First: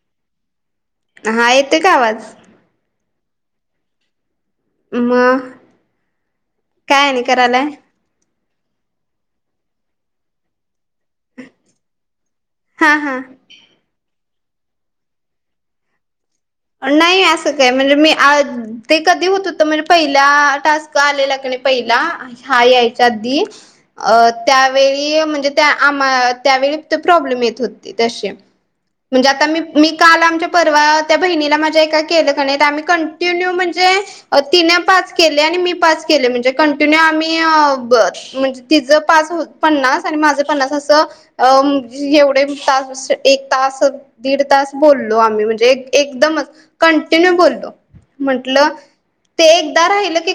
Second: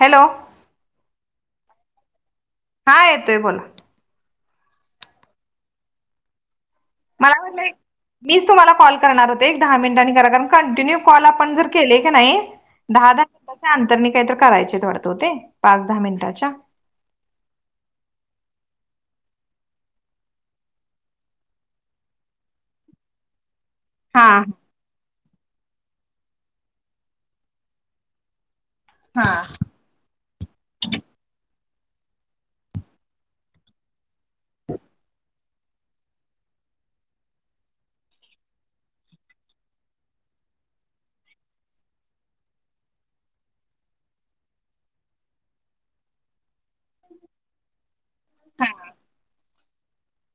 Hello. हा येतोय का आवाज? हा येतोय बोला. म मला म्हणली मीच तुम्हाला कॉल करणार होते एक दहा मिनिटांनी करा कारण कंटिन्यू कॉल आपण जर केले की नाही. हा हा दहा-दहा मिनिटाच्या अंतरने काही तर करायचे आहेत वाटत ओ ते पाच, दहा मिनिटाच्या. नाही असं काय म्हणजे मी आज ते कधी होत होत म्हणजे पहिला टास्क आलेला क नाही पहिला हा यायच्या आधी अ हा त्या व म्हणजे त्या आम्हा त्यावेळी फक्त प्रॉब्लेम येत होते तसे. म्हणजे हा आता मी मी काल आमच्या परर्वात त्या बहिणीला माझ्या एका केलं क नाही आम्ही कंटिन्यू म्हणजे तिने पाच केले आणि मी पाच केले म्हणजे कंटिन्यू आम्ही अ ब म्हणजे तिचं पाच हो पन्नास आणि माझं पन्नास असं अ एवढे तास, एक तास, दीड तास बोललो आम्ही म्हणजे एक एकदमच कंटिन्यू बोललो म्हंटलं ते एकदा राहिलं की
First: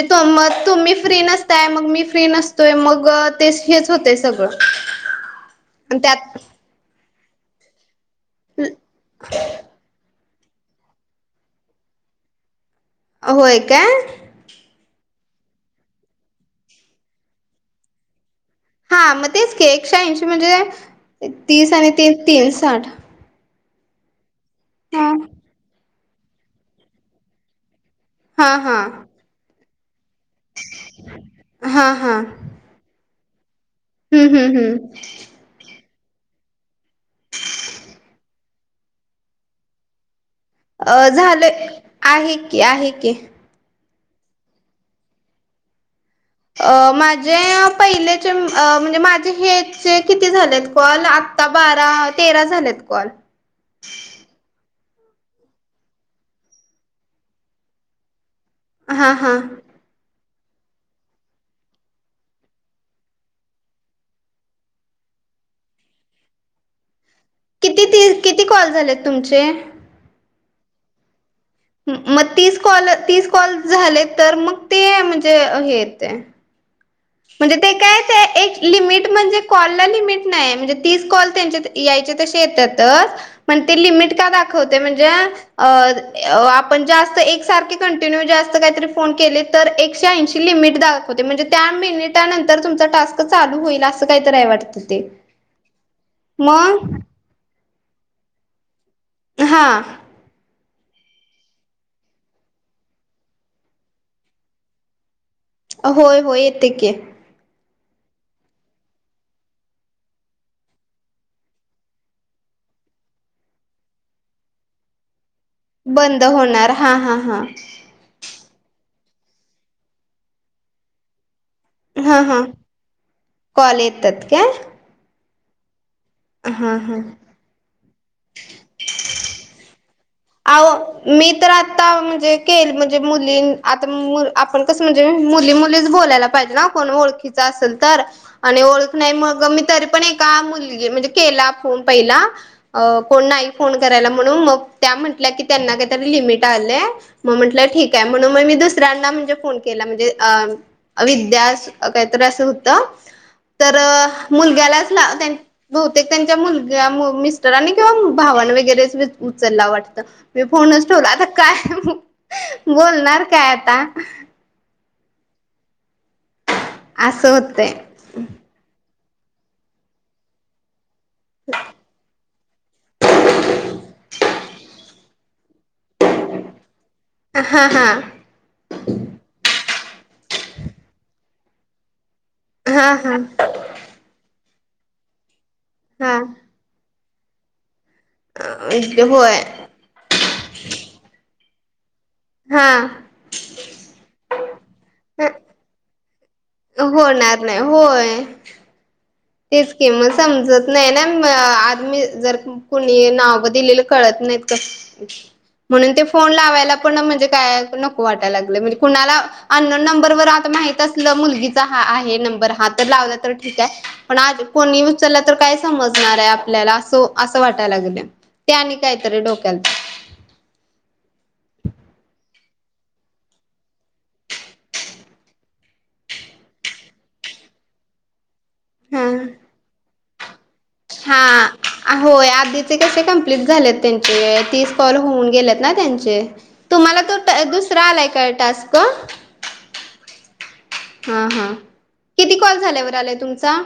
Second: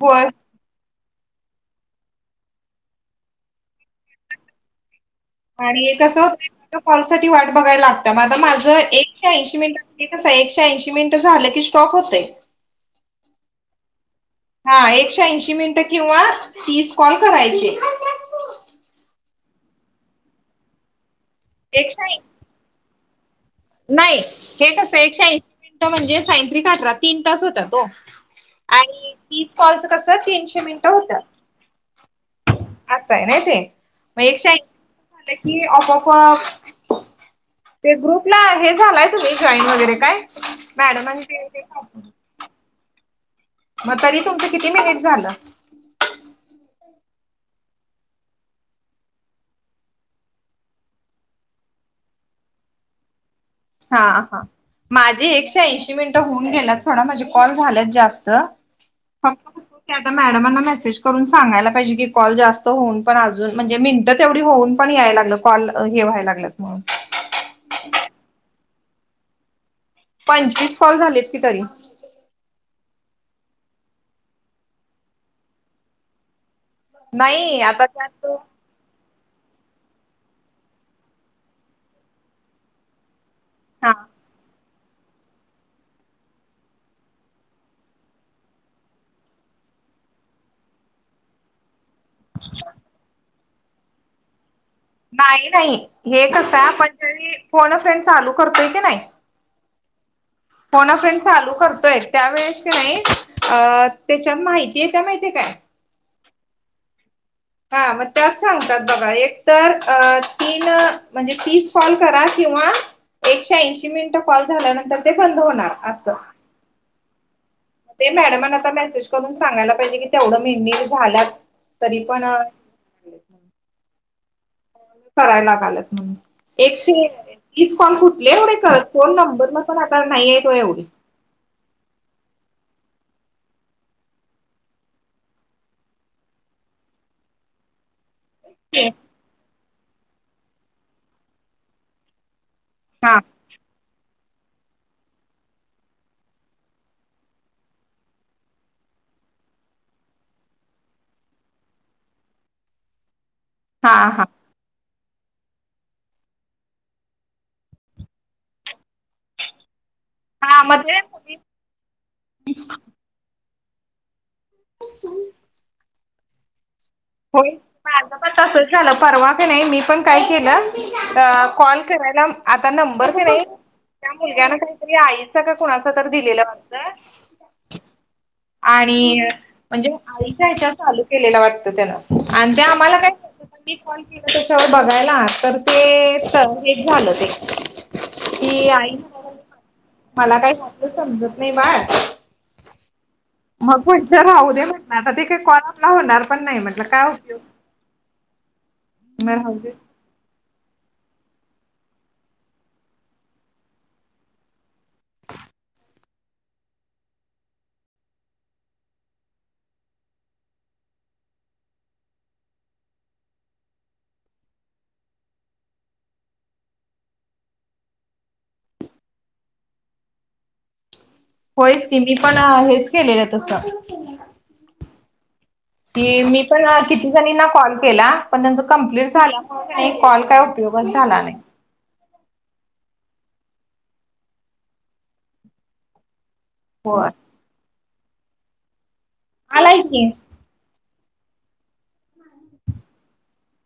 होय फ्री नसताय मग मी फ्री नसतोय मग ते हेच होतय सगळं. आणि एक कस होतंय मला तर कॉल साठी वाट बघायला लागतीया. म आता माझं एकशे ऐंशी मिनिटांसाठी कसं हाय एकशे ऐंशी मिनिटं झाल की स्टॉप होतय. होय काय? हा एकशे ऐंशी मिनटं किंवा तीस कॉल करायचे हा मग तेच घ एकशहा ंशी म्हणजे तीस आणि एकशे ऐं तीन तीन साठ नाही हे कसं हा एक शे ऐंशी मिनिटं म्हणजे सायंत्रीिक खठरा तीन तास होता तो हा हा तीज कॉलचं कसं तीनशे मिनिटं हा हा अस आहे नाही ते मग हम्म एक शा हम्म हम्म झा कि ऑफऑफ ते ग्रुपला हे झालाय तुम्ही जॉईन वगैरे काय अ मॅडमांनी ते झालं ते पाठवलं. आहे की आहे की मग तरी तुमचं किती मेनट झालं अ माझे पहिलेचे म्हणजे माझे हेचे किती झालेत कॉल आता बारा तेरा झालेत कॉल हा हा माझी एकशे ऐंशी मिनिटं होऊन गेलात थोडा माझे कॉल झालेत जास्त हा ह हा ते आता मॅडमांना मेसेज करून सांगायला पाहिजे की कॉल जास्त होऊन पण अजून म्हणजे मिनटं तेवढी होऊन पण यायला लागलं कॉल हे व्हायला लागलंत म्हणून किती ती किती कॉल झालेत तुमचे पंचवीस फॉल झालेत की तरी मग तीस कॉल तीस कॉल झाले तर मग ते म्हणजे हे येते म्हणजे नाही ते आता त्यात कायच एक लिमिट म्हणजे कॉलला लिमिट नाही म्हणजे तीस कॉल त्यांच्या यायचे तसे येतातच मण ते हा लिमिट का दाखवते म्हणजे अ आपण जास्त एक सारखे कंटिन्यू जास्त काहीतरी फोन केले तर एकशे ऐंशी लिमिट दाख होते म्हणजे त्या मिनिट नंतर तुमचा टास्क चालू होईल असं काहीतरी आहे वाटतं ते. नाही नाही हे कसं आहे आपण मग त्यारी पूर्ण फ्रेंड चालू करतोय की नाही हां फोन फ्रेंड चालू करतोय त्यावेेळेस की नाही अ त्याच्यात माहिती आहेेत माहितीे काय अ होय होय येतक हा मग त्यात सांगतात बघा एक तर तीन म्हणजे तीस कॉल करा किंवा एकशे ऐंशी मिनिटं कॉल झाल्यानंतर ते बंद होणार असं बंद होणार हा हा हा ते मॅडमने आता मेसेज करून सांगायला पाहिजे की तेवढं मेह झालात हां हां कॉल येतात का करायलागालत म्हणून एक स हा हीच कॉन कुठली आहे एवढे कर फोन नंबर मग पण आता नाही आहे तो एवढ अहो मी तर आता म्हणजे केल म्हणजे मुली आता आपण कस म्हणजे मुली मुलीच बोलायला पाहिजे ना कोण ओळखीचा असेल. तर आणि ओळख हा नाही म मी तरी पण एका मुलगी म्हणजे केला फोन पहिला अ कोण नाही फोन करायला म्हणून मग त्या म्हटल्या की त्यांना काहीतरी लिमिट आलंय मग म्हंटलंय ठीक आहे म्हणून मग मी दुसऱ्यांना म्हणजे फोन केला. म्हणजे अ विद्या काहीतरी असं होत. तर हा हा मुलग त्यालाच ला बहुतेक त्यांच्या मुलग्या मिस्टरानी किंवा भावन वगैरे अस उचलला वाटतं. मी हा मग फोनच ठेवला आता ते काय बोलणार काय आता. ह असं होय होतंय. माझंपण तसच झालं, परवा का नाही मीपण काय केलं अ कॉल करायला आता नंबर नाही त्या मुलग्याना काहीतरी आईच का कुणाच तर दिलेला हा वाटत. हा आणि म्हणजे आईच्या हच्या चालू केलेला. वाटतं त्यानं आणि ते हा आम्हाला काय हा कत मी कॉल केला त्याच्यावर बघायला तर हा ते झालं ते. ती आई होय [unintelligible] मला काही यातलं समजत नाही बाळ. हा. मग पुढचं राहूदे म्हटलं आता ते काय कॉल आपला होणार पण नाही म्हटलं, काय होणार उपयोग. नाही होय. तेच की होयच मग समजत नाही ना. आज मी जर कुणी नाव ब दिलेलं कळत नाहीत कस ते. [inaudible] म्हणून ते फोन लावायला पण म्हणजे काय नको वाटाय लागलंय. म्हणजे कुणाला अननोन नंबरवर आता माहि त असलं, मुलगीचा हा आहे नंबर हा तर लावला तर ठीक आहे. पण आज कोणीही उचलला तर काय समजणार आहे आपल्याला, अस असं वाटाय लागलंय. ते आणि काहीतरी डोक्याला होयच की, मीपण हेच केलेलं तसं. की मीपण किती जणींना कॉल केला, पण त्यांच कम्प्लीट झाल्यामुळं का नाही कॉल काय उपयोगच झाला नाही हा. होय आधीचे कसे कम्प्लीट झालेत त्यांचे. तीस कॉल होऊन गेलेत ना त्यांचे. तुम्हाला होय. तो दुसरा आलाय काय टास्क? आलाय की. हा हा, किती कॉल झाल्यावर आलाय तुमचा?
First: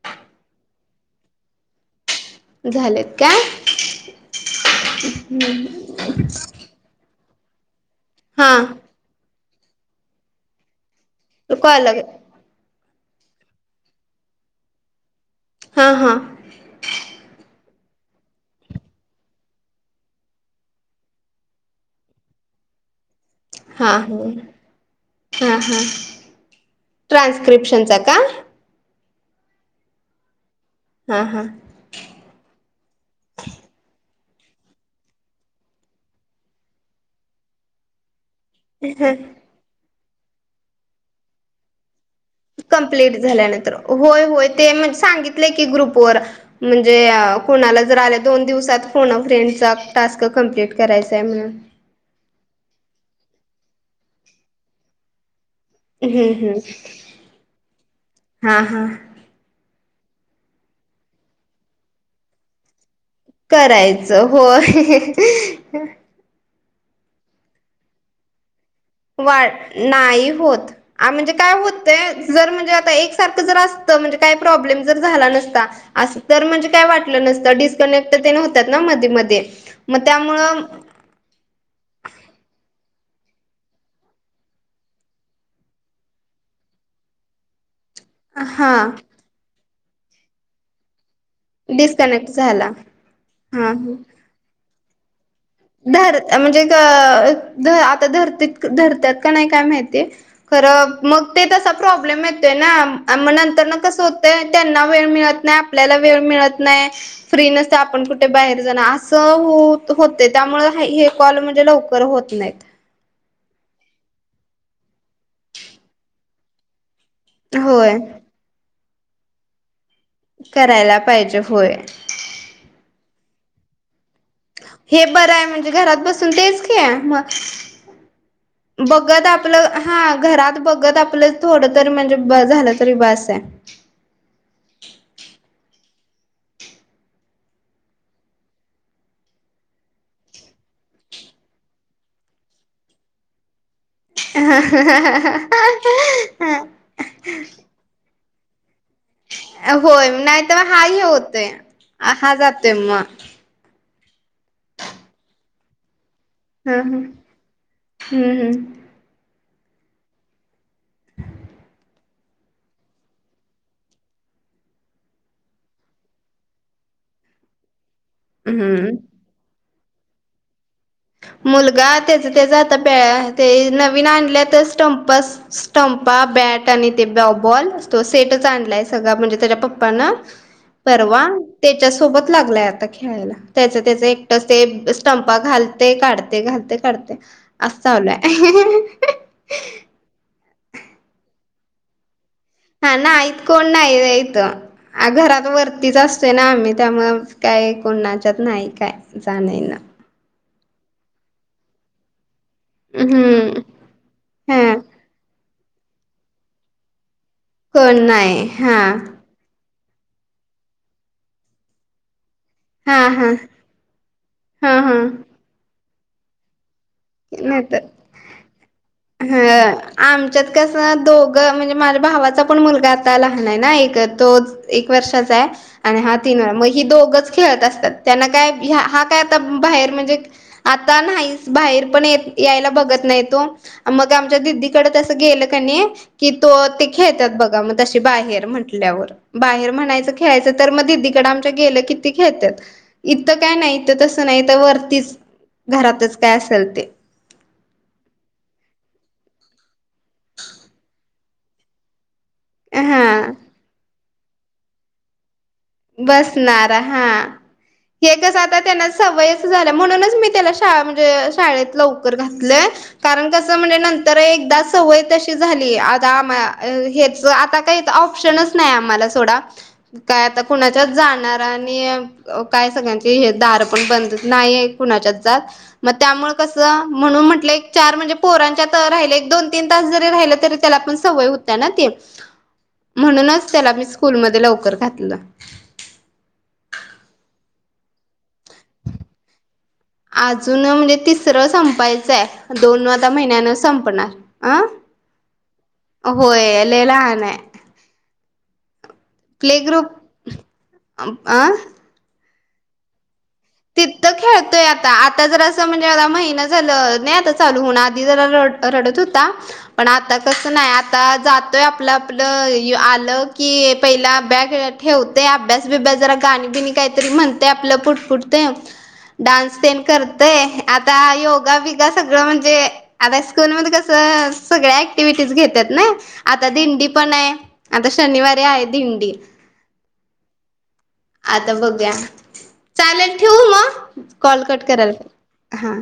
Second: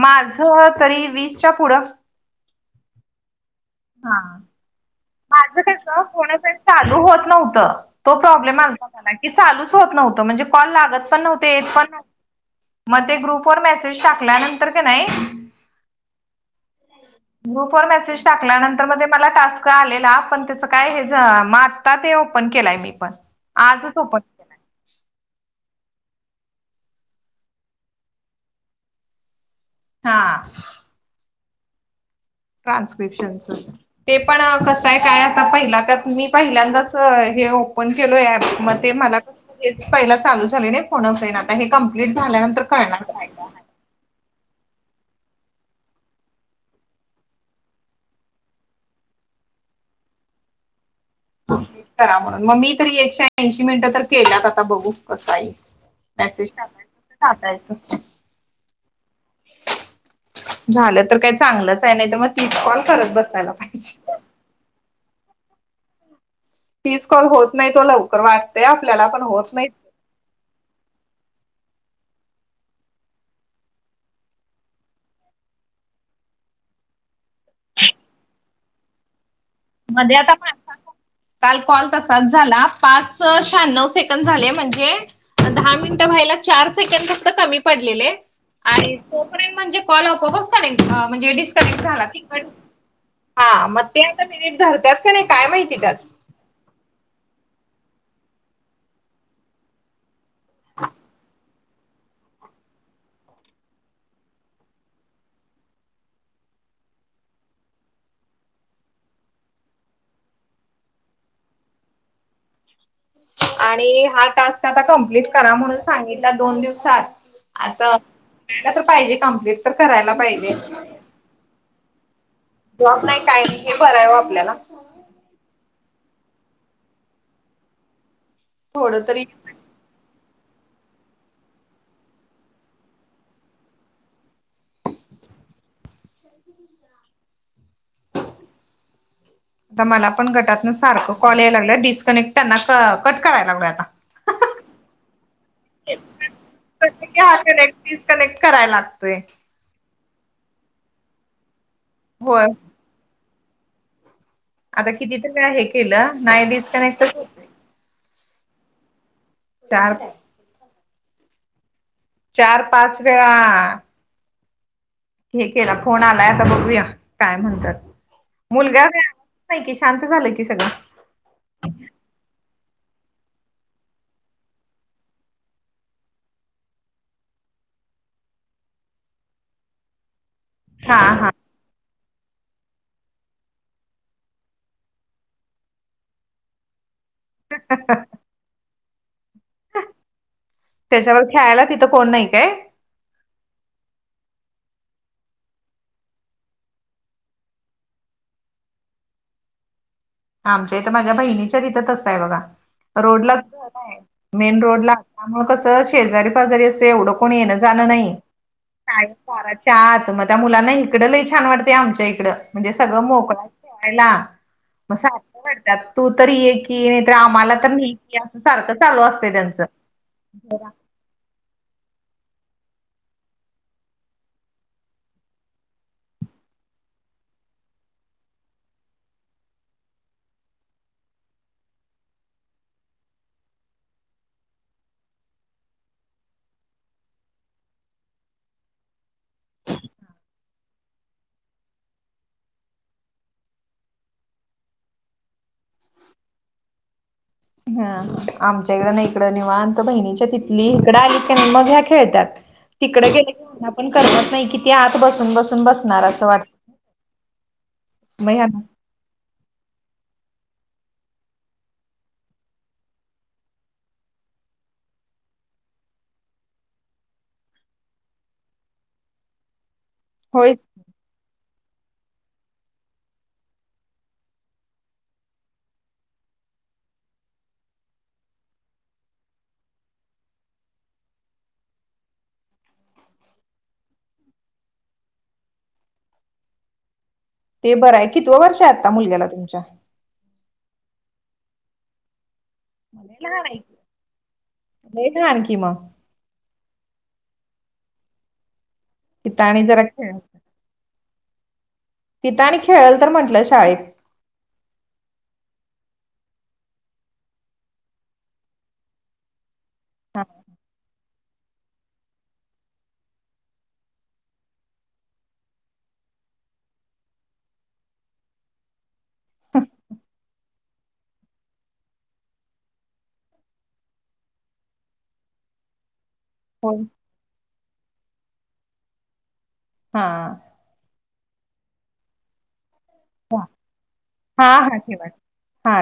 माझं तरी वीसच्या पुढं. झालेत काय? हा माझं कसं कोणाच [inaudible] चालू होत नव्हतं. तो प्रॉब्लेम हा आलता मला की, चालूच होत नव्हतं, म्हणजे कॉल लागत पण नव्हते येत पण कॉल नव्हते. मग ते ग्रुपवर मेसेज टाकल्यानंतर का नाही हां हां. ग्रुपवर मेसेज टाक ल्यानंतर मग ते मला टास्क आलेला, पण त्याच काय हे म आता ते ओपन केलाय मीपण. हां हां. हां हां, ट्रान्स्क्रिप्शनचा का? हा. हा हा. ट्रान्स्क्रिप्शनचं. ते पण कसंय काय, आता पहिला त्यात मी पहिल्यांदाच हे ओपन केलोय ॲप. मग ते मला तेच पहिला चालू झालेले फोन अ फ्रेंड आता हे कमप्लीट झाल्यानं कंप्लीट झाल्यानंतर. होय होय, ते म्हणजे सांगितलंय की ग्रुपवर. म्हणजे कोणाला जर आल्या दोन दिवसात फोन अ फ्रेंडचा टास्क कंप्लीट करायचाय म्हणून. करा म्हणून. मग मी तरी एकशे ऐंशी मिनिटं तर केल्यात, आता बघू कस हाय. हम्म मेसेज हम्म टाकायचं तसं टाकायचं. हा हा झालं तर काही चांगलंच हाय, नाहीतर मग तीस कॉल करत बस करायचं होय. तीस कॉल होत नाहीत ओ लवकर वाट ते आपल्याला पण वा होत नाही होत. ह म्हणजे काय होतय जर म्हणजे आता एकसारखं जर असतं म्हणजे काय प्रॉब्लेम जर झाला नसता असं तर म्हणजे काय वाटलं नसतं डिस्कनेक्ट त्या होतात ना मध्ये मध्ये मग मध्ये आता त्यामुळं [unintelligible] काल कॉल तसाच झाला, पाच शहाण्णव सेकंद झाले. म्हणजे दहा मिनिटं व्हायला, चार सेकंड फक्त कमी पडलेले हा आणि तोपर्यंत म्हणजे कॉल आपोआपच कनेक्ट म्हणजे डिस डिस्कनेक्ट झाला ह हा. मग हा. ते आता पर धरत का नाही काय माहिती. त्यात धर म्हणजे आता धर्तीत धरत्यात का नाही काय माहितीय. खरं मग ते तस. प्रॉब्लेम येतोय ना मग नंतर ना कसं होतंय त्यांना वेळ मिळत नाही आपल्याला वेळ मिळत नाही. फ्री नसते आपण कुठे बाहेर जाण असं होत होत. त्यामुळे हे कॉल म्हणजे लवकर होत नाहीत. आणि हा टास्क आता कम्प्लीट करा म्हणून सांगितला दोन दिवसात आता होय तस पाहिजे कंप्लीट तर करायला. पाहिजे. करायला पाहिजे होय. जॉब नाही काय नाही हे बराय वं आपल्याला हे बरं आहे म्हणजे घरात बसून तेच घे म थोड बघ तरी आप आपलं हा घरात बघत आपलं थोड तरी म्हणजे ब झालं तरी बस आहे. आता मला पण गटातन सारखं कॉल यायला लागल्यांत डिस्कनेक्ट, त्यांना कट करायला लागलोय आता. ह ह. प्रत हाट डिस्कनेक्ट करायला लागतोय. होय नाही तर मग हा ह होतय हा होय जातोय मग. आता किती तर वेळ हे केलं नाही ह डिस्कनेक्ट हम्म हम्म. चार चार पाच वेळा. हे केलं फोन आलाय आता बघूया काय म्हणतात, मुलगा हम्म का? नाही की शांत झालं की सगळं मुलगा त्याच तेचा आता प्याळ ते नवीन आणल्या तर स्टम्पस. स्टंपा बॅट आणि ते ब बॉल अस तो सेटच आणलाय सगळं म्हणजे त्याच्या पप्पान हा परवा हा त्याच्या सोबत लागलाय आता खेळायला त्याच त्याच एकट ते स्टंपा घाल ते काढते घालते काढते अस चालय. त्याच्यावर खेळायला तिथं कोण नाही काय? ह नाईत कोण नायत इथं आ घरात वरतीच असते ना आम्ही त्यामुळं काय कोणाच्यात नाही काय जान येन आमच्या इथ माझ्या बहिणीच्या तिथ असतंय बघा. रोडला हम्म हा मेन रोडला म कसं शेजारी पाजारी असं एवढं कोणी येण्या जाण कोण नाही हा आत मग त्या मुलांना इकडं लइ छान वाटते, आमच्या इकडं म्हणजे हा सगळं हा मोकळा खेळायला हा हा मग सारखं वाटतात तू तरी ये की ये तर आमाला तर नाहीतर नेह अस सारखं चालू असते त्यांचं ह दो मु म्हणजे माझ्या भावाचा पण मुलगा आता लहान आहे ना एक तो एक वर्षाचा आहे. आणि हा तीन वळा मग ही दोघच खेळत असतात त्यांना काय हा काय आता बाहेर म्हणजे आता नाही बाहेर पण यायला बघत नाही तो मग आमच्या दिदीकडे तसं गेलं कनी कि तो ते खेळतात बघा मग तशी बाहेर म्हटल्यावर. बाहेर म्हणायचं खेळायचं तर मग दिदीकडे आमच्या गेलं किती खेळत. इथं काय नाही इथं तस नाही तर वरतीच घरातच काय असेल ते. हा आमच्या इकडं नाही इकडं निवा तर बहिणीच्या तिथली इकडं आली का नाही मग ह्या खेळतात. तिकडे हा गेलं पण करत नाही कि ती आत बसून बसून बस बसणार हा हे मग कच आता ह्यांना त्यांना सवय अस झाल्या म्हणूनच मी त्याला श म्हणजे शाळेत लवकर घातलय कारण कसं म्हणजे नंतर एकदा सवय त अशी झाली आता हेच आता काही ऑप्शनच नाही आम्हाला सोडा काय आता होय कुणाच्या जाणार आणि काय सगळ्यांचे हे दार पण बंद नाहीये कुणाच्याच जात मग त्यामुळे कसं म्हणून म्हटलं एक चार म्हणजे पोरांच्यात राहिले एक दोन तीन तास जरी राहिले तरी त्याला पण सवय होत ना ते म्हणूनच त्याला मी स्कूलमध्ये लवकर घातलं ते बरं आहे कितवं वर्ष आता मुलग्याला तुमच्या अजून म्हणजे तिसरं संपायचंय दोन वाता लई लहान महिन्यानं आहे की संपणार अ लई लहान की मग होय ल लहान आहे तिथं प्ले आणि जरा ग्रूप खेळ आ तिथं आणि खेळल तर म्हटलं शाळ खेळतोय आता आता जर असं म्हणजे आता महिना झालं नाही आता चालूून आधी जरा रडत होता पण आता हा कस नाही आता जातोय आपलं आपलं आलं की पहिला अभ्यास ठेवते अभ्यास बभ्यास जरा गाणी गिणी काही म्हणते आपलं पुुठपुठ ते डान्स ते कर ते आता योगा बिगा सगळं म्हणजे आता स्कूल मध्ये कस सगळ्या ऍक्टिव्हटीज घेतात ना आता हो दिंडी पण आहे आता शनिवारी आहे दिंडी हा आता बघया चालेल ठेवू मग हा कॉलकट हा कराल ठेवा हा ठेवा